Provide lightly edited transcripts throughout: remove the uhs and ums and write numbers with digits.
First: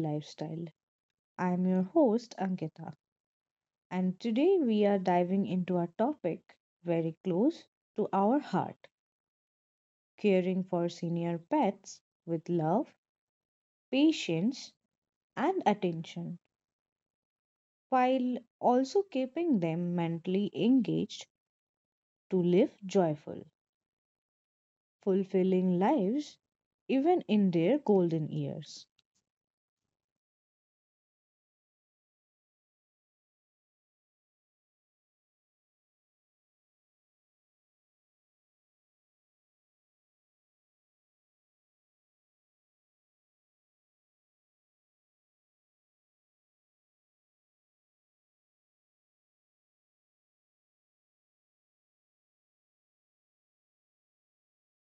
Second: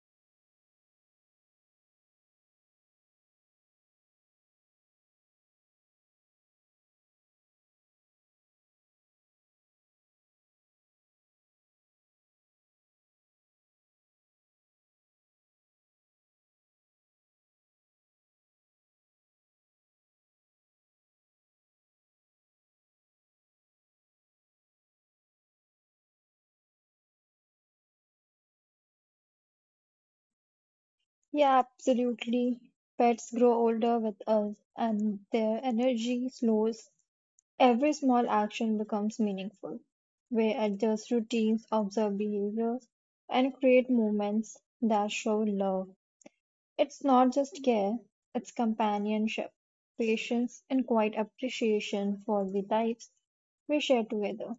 Lifestyle. I am your host, Ankita, and today we are diving into a topic very close to our heart, caring for senior pets with love, patience, and attention, while also keeping them mentally engaged to live joyful, fulfilling lives even in their golden years. Yeah, absolutely. Pets grow older with us, and their energy slows. Every small action becomes meaningful. We adjust routines, observe behaviors, and create moments that show love. It's not just care, it's companionship, patience, and quiet appreciation for the lives we share together.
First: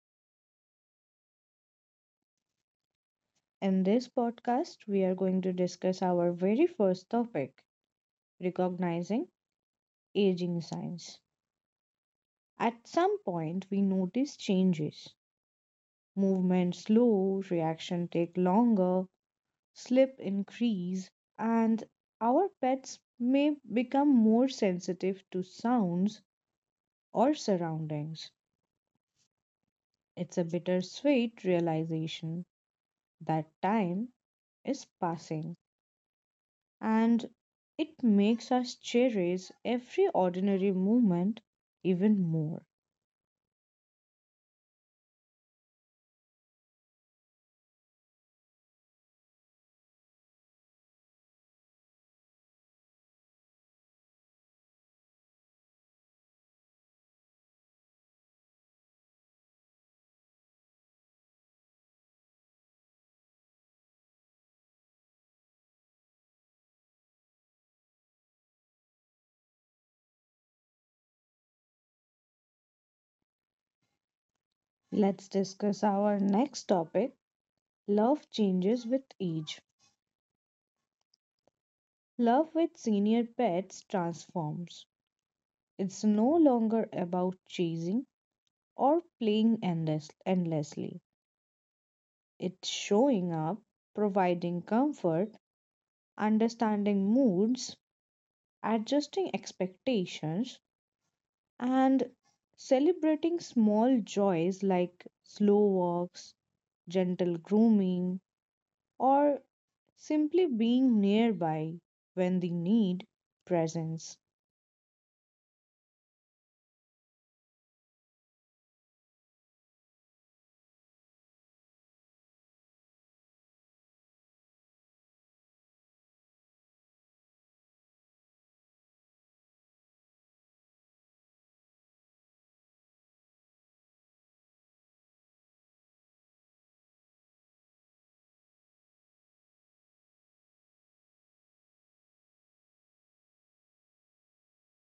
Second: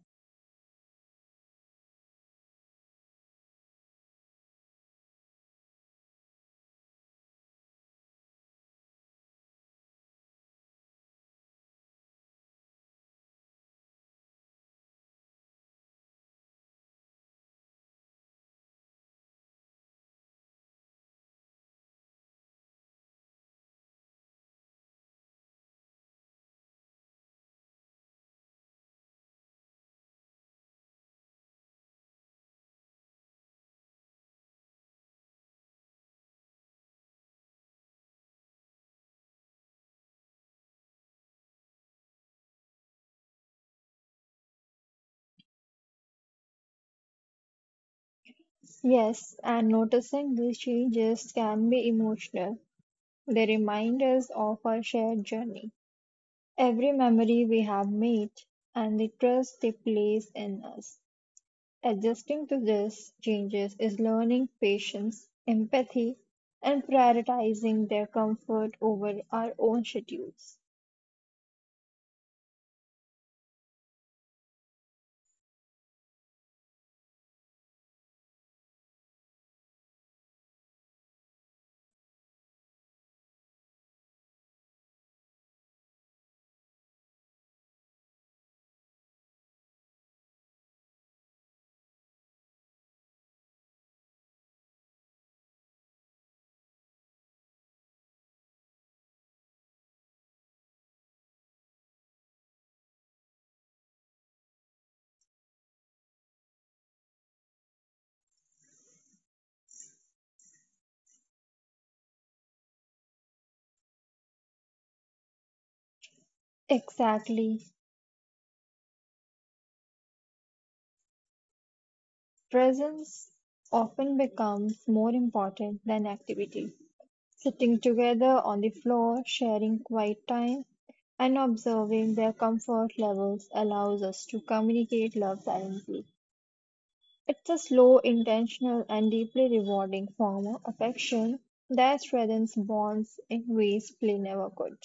In this podcast, we are going to discuss our very first topic, recognizing aging signs. At some point, we notice changes. Movement slow, reaction take longer, slip increase, and our pets may become more sensitive to sounds or surroundings. It's a bittersweet realization that time is passing, and it makes us cherish every ordinary moment even more. Yes, and noticing these changes can be emotional. They remind us of our shared journey. Every memory we have made and the trust they place in us. Adjusting to these changes is learning patience, empathy, and prioritizing their comfort over our own schedules. Let's discuss our next topic, love changes with age. Love with senior pets transforms. It's no longer about chasing or endlessly. It's showing up, providing comfort, understanding moods, adjusting expectations, and celebrating small joys like slow walks, gentle grooming, or simply being nearby when the need presents. Exactly. Presence often becomes more important than activity. Sitting together on the floor, sharing quiet time, and observing their comfort levels allows us to communicate love silently. It's a slow, intentional, and deeply rewarding form of affection that strengthens bonds in ways play never could.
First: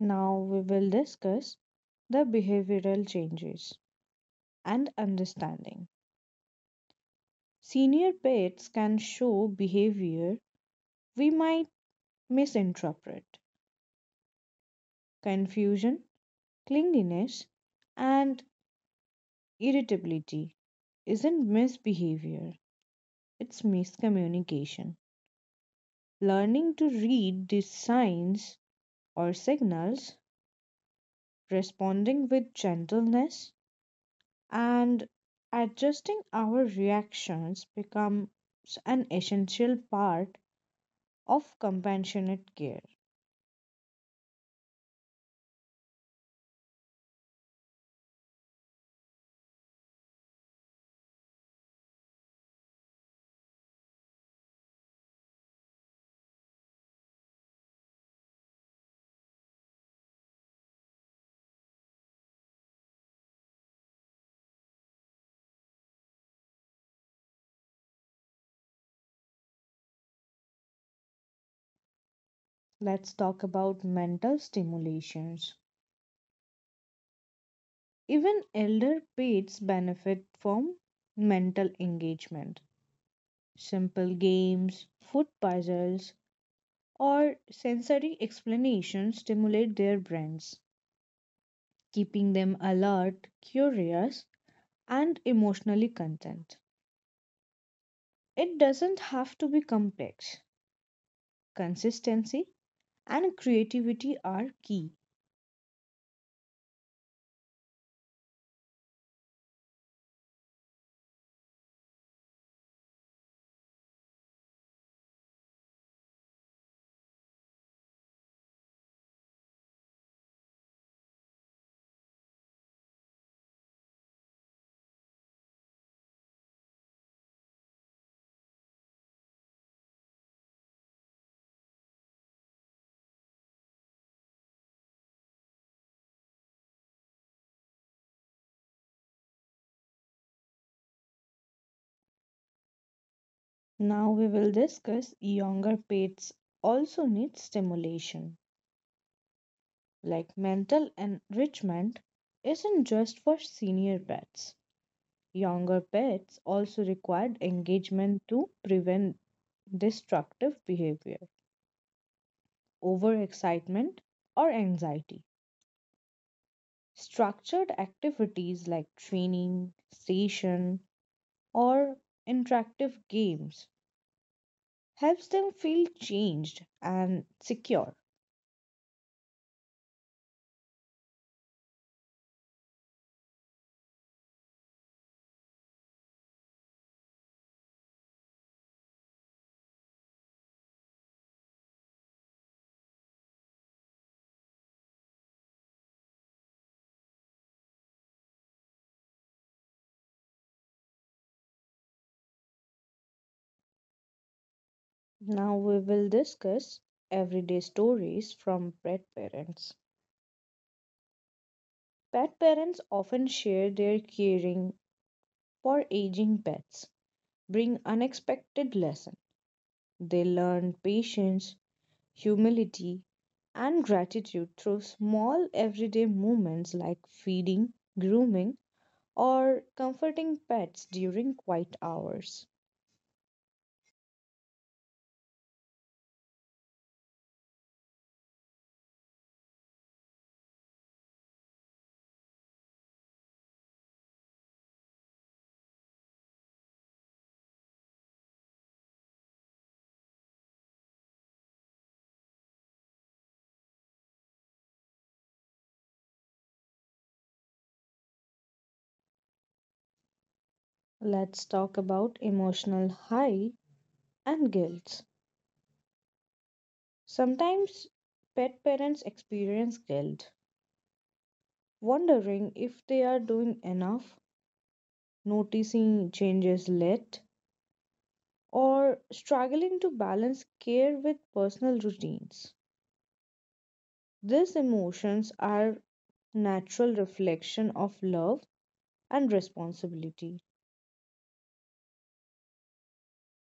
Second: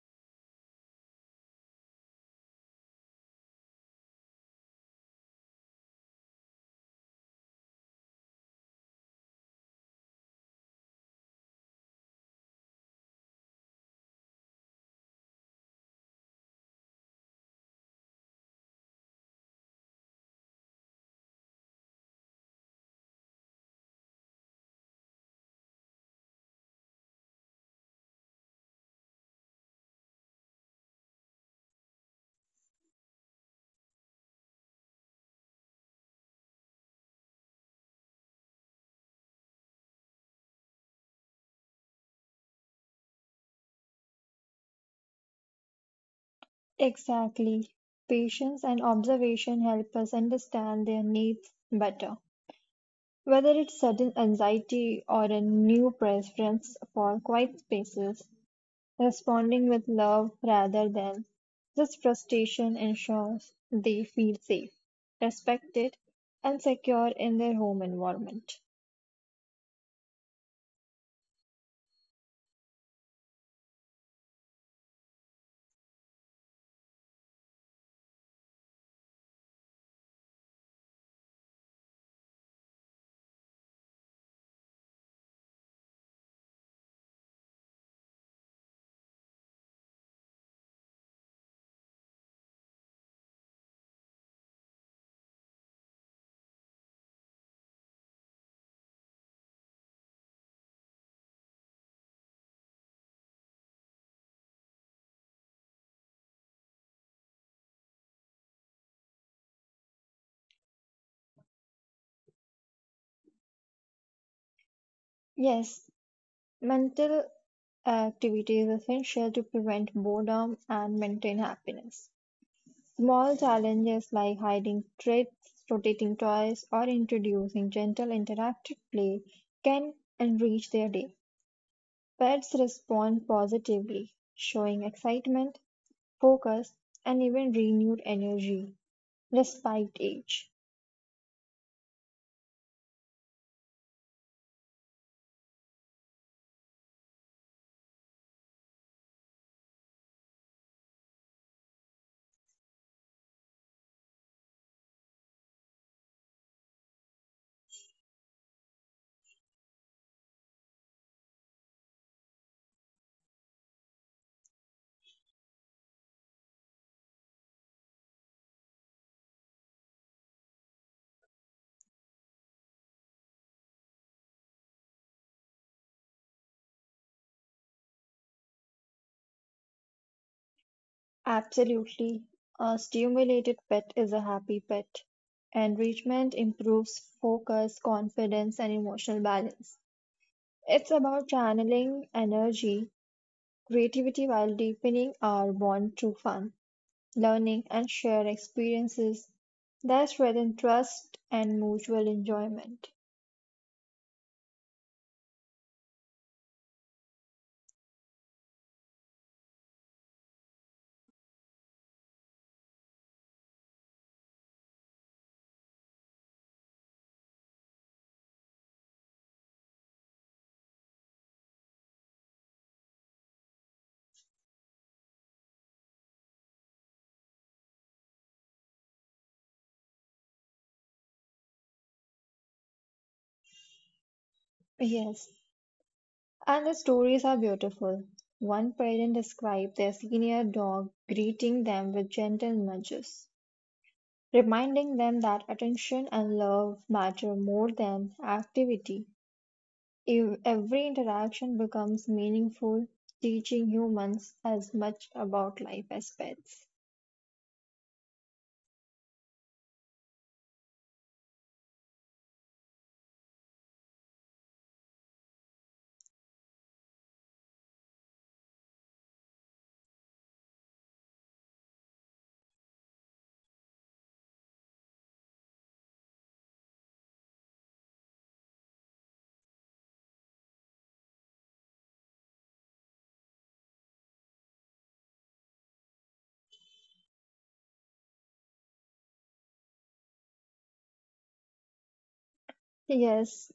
Now we will discuss the behavioral changes and understanding. Senior pets can show behavior we might misinterpret. Confusion, clinginess, and irritability isn't misbehavior, it's miscommunication. Learning to read these signs or signals, responding with gentleness, and adjusting our reactions becomes an essential part of compassionate care. Exactly. Patience and observation help us understand their needs better. Whether it's sudden anxiety or a new preference for quiet spaces, responding with love rather than this frustration ensures they feel safe, respected, and secure in their home environment. Let's talk about mental stimulations. Even elder pets benefit from mental engagement. Simple games, food puzzles, or sensory explanations stimulate their brains, keeping them alert, curious, and emotionally content. It doesn't have to be complex. Consistency, and creativity are key. Yes, mental activity is essential to prevent boredom and maintain happiness. Small challenges like hiding treats, rotating toys, or introducing gentle interactive play can enrich their day. Pets respond positively, showing excitement, focus, and even renewed energy despite age. Now we will discuss younger pets also need stimulation. Like mental enrichment isn't just for senior pets. Younger pets also require engagement to prevent destructive behavior, overexcitement, or anxiety. Structured activities like training, station, or interactive games helps them feel changed and secure. Absolutely. A stimulated pet is a happy pet. Enrichment improves focus, confidence, and emotional balance. It's about channeling energy, creativity while deepening our bond through fun, learning, and shared experiences that strengthen trust and mutual enjoyment. Now we will discuss everyday stories from pet parents. Pet parents often share their caring for aging pets, bring unexpected lessons. They learn patience, humility, and gratitude through small everyday moments like feeding, grooming, or comforting pets during quiet hours. Yes, and the stories are beautiful. One parent described their senior dog greeting them with gentle nudges, reminding them that attention and love matter more than activity. If every interaction becomes meaningful, teaching humans as much about life as pets. Let's talk about emotional high and guilt. Sometimes pet parents experience guilt, wondering if they are doing enough, noticing changes late, or struggling to balance care with personal routines. These emotions are natural reflection of love and responsibility. Yes,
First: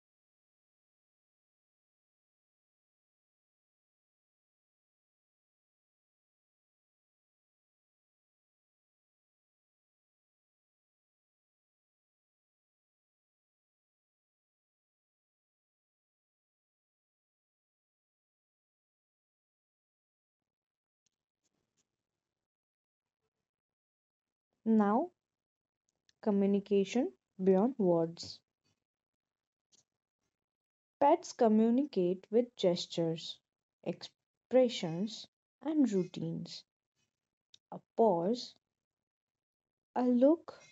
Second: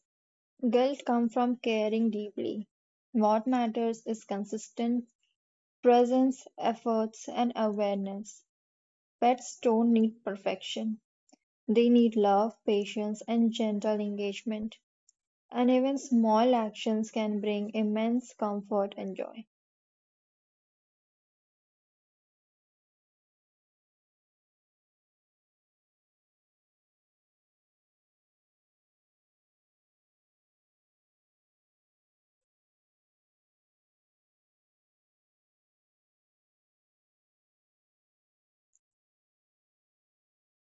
guilt comes from caring deeply. What matters is consistent presence, efforts, and awareness. Pets don't need perfection. They need love, patience, and gentle engagement. And even small actions can bring immense comfort and joy. Now, communication beyond words. Pets communicate with gestures, expressions, and routines. A pause, a look,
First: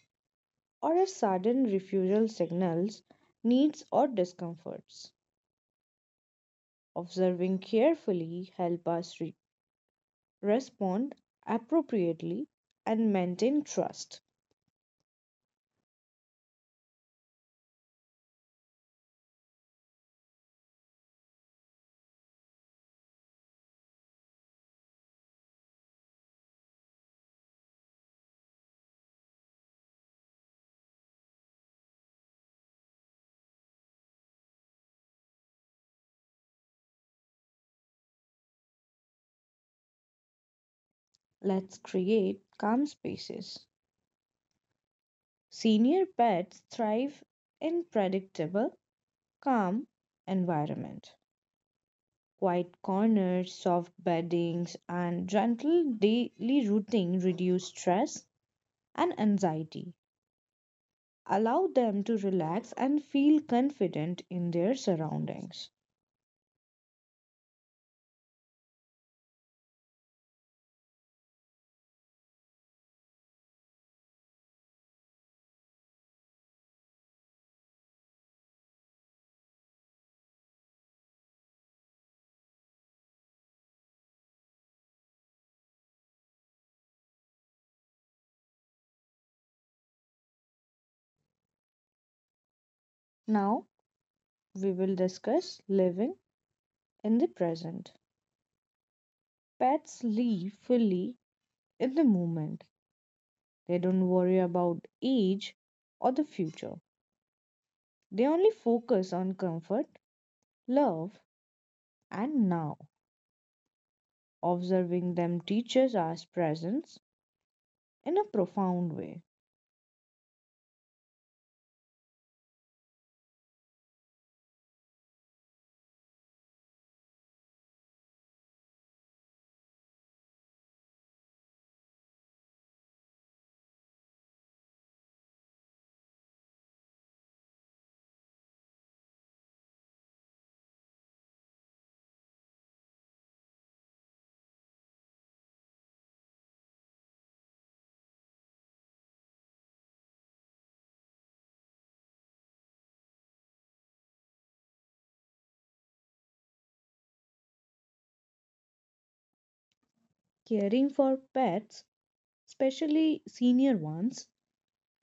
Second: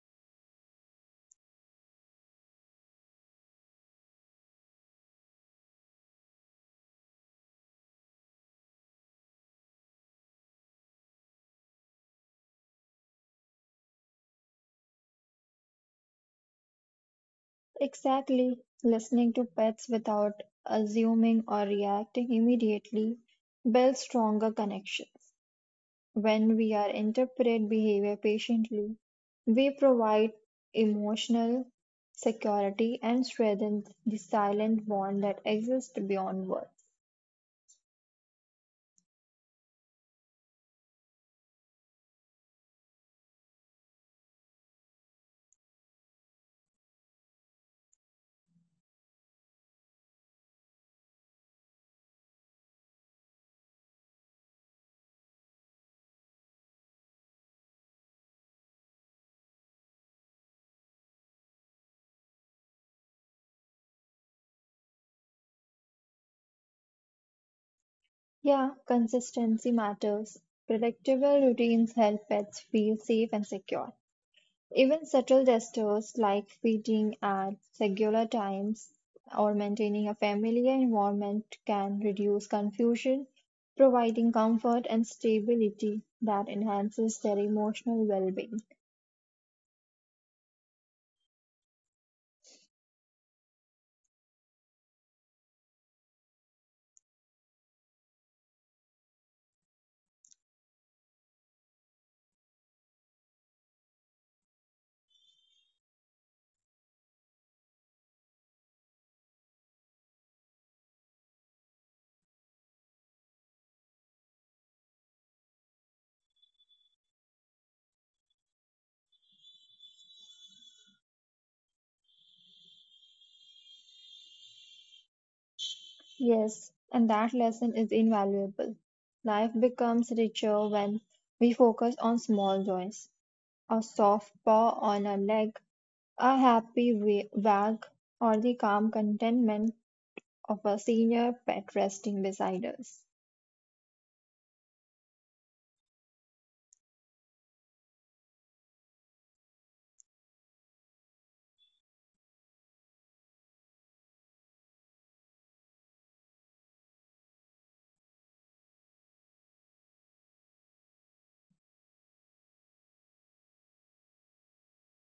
or a sudden refusal signals needs or discomforts. Observing carefully help us respond appropriately and maintain trust. Exactly. Listening to pets without assuming or reacting immediately builds stronger connections. When we are interpret behavior patiently, we provide emotional security and strengthen the silent bond that exists beyond words. Let's create calm spaces. Senior pets thrive in predictable, calm environment. Quiet corners, soft beddings, and gentle daily routine reduce stress and anxiety, allow them to relax and feel confident in their surroundings. Yeah, consistency matters. Predictable routines help pets feel safe and secure. Even subtle gestures like feeding at regular times or maintaining a familiar environment can reduce confusion, providing comfort and stability that enhances their emotional well being. Now, we will discuss living in the present. Pets live fully in the moment, they don't worry about age or the future. They only focus on comfort, love, and now. Observing them teaches us presence in a profound way. Yes, and that lesson is invaluable. Life becomes richer when we focus on small joys, a soft paw on a leg, a happy wag, or the calm contentment of a senior pet resting beside us. Caring for pets, especially senior ones,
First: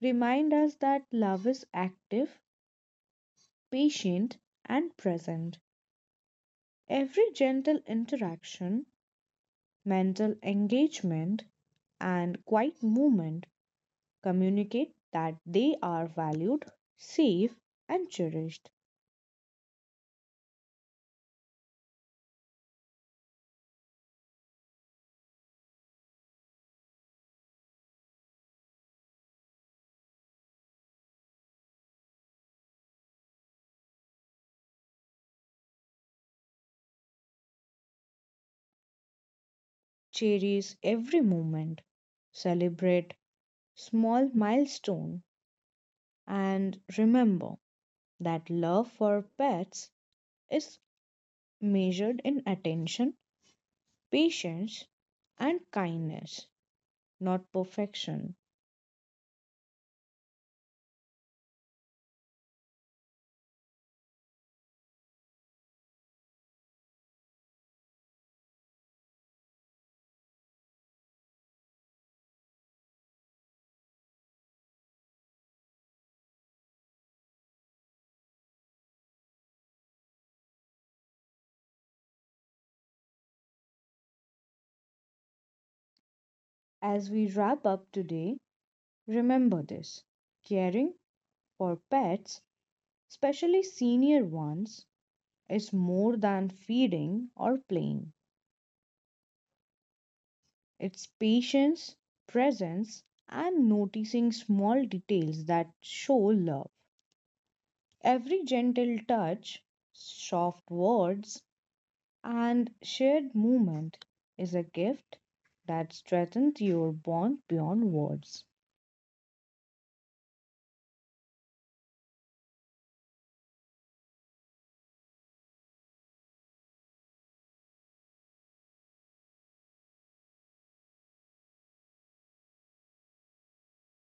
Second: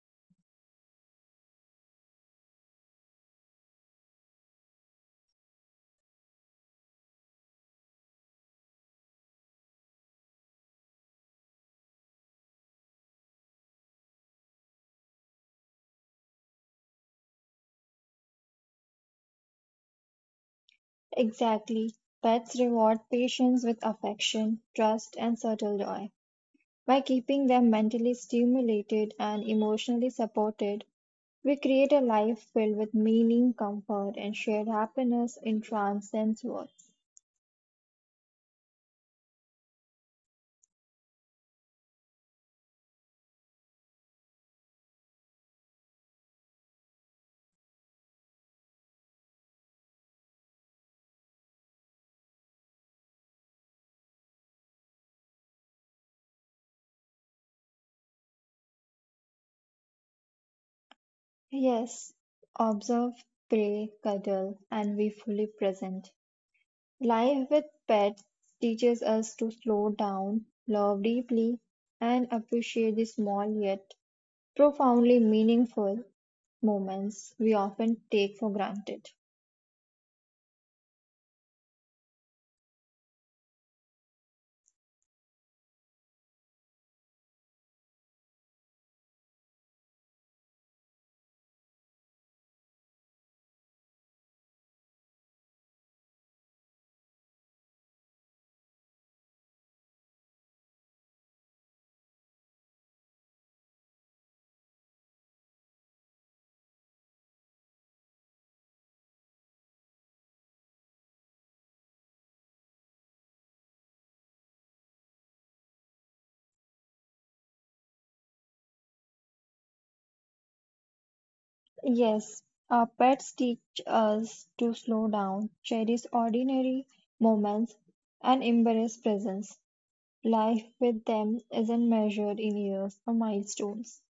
remind us that love is active, patient, and present. Every gentle interaction, mental engagement, and quiet movement communicate that they are valued, safe, and cherished. Exactly. Pets reward patients with affection, trust, and subtle joy. By keeping them mentally stimulated and emotionally supported, we create a life filled with meaning, comfort, and shared happiness in transcends words. Cherish every moment, celebrate small milestone, and remember that love for pets is measured in attention, patience, and kindness, not perfection. Yes, observe, pray, cuddle, and be fully present. Life with pets teaches us to slow down, love deeply, and appreciate the small yet profoundly meaningful moments we often take for granted. As we wrap up today, remember this, caring for pets, especially senior ones, is more than feeding or playing. It's patience, presence, and noticing small details that show love. Every gentle touch, soft words, and shared movement is a gift that strengthens your bond beyond words. Yes, our pets teach us to slow down, cherish ordinary moments, and embrace presence. Life with them isn't measured in years or milestones,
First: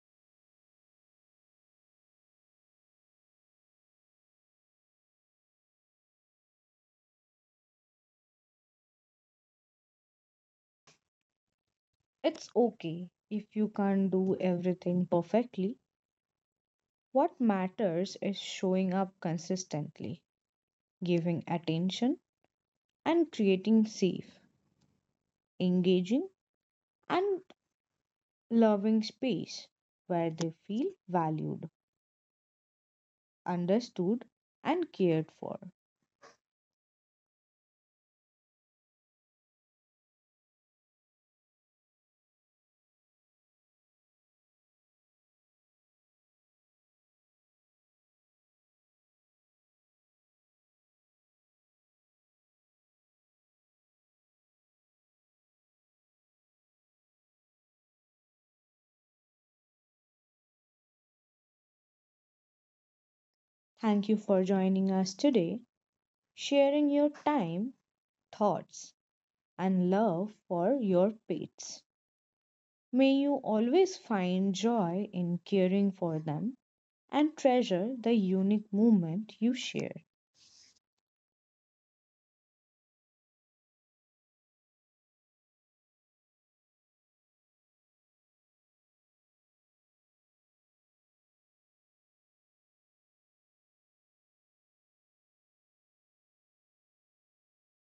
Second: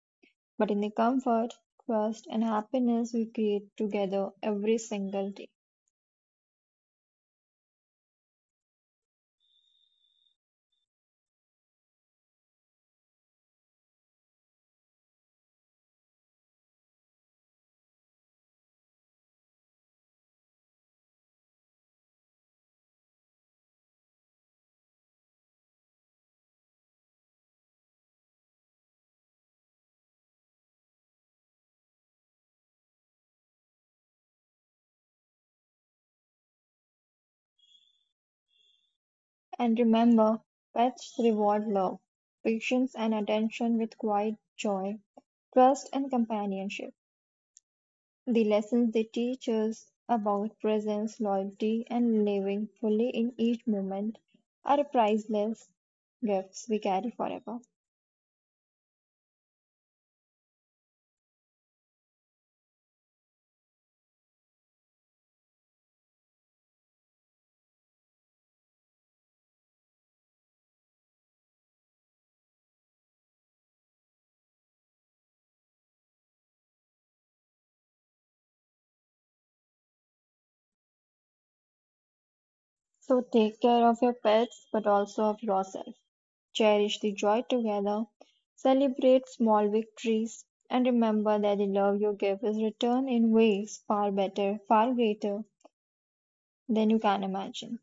but in the comfort, trust, and happiness we create together every single day. It's okay if you can't do everything perfectly. What matters is showing up consistently, giving attention, and creating safe, engaging, and loving space where they feel valued, understood, and cared for. And remember, pets reward love, patience, and attention with quiet joy, trust, and companionship. The lessons they teach us about presence, loyalty, and living fully in each moment are priceless gifts we carry forever. Thank you for joining us today, sharing your time, thoughts, and love for your pets. May you always find joy in caring for them and treasure the unique moment you share. So take care of your pets, but also of yourself. Cherish the joy together, celebrate small victories, and remember that the love you give is returned in ways far better, far greater then you can imagine.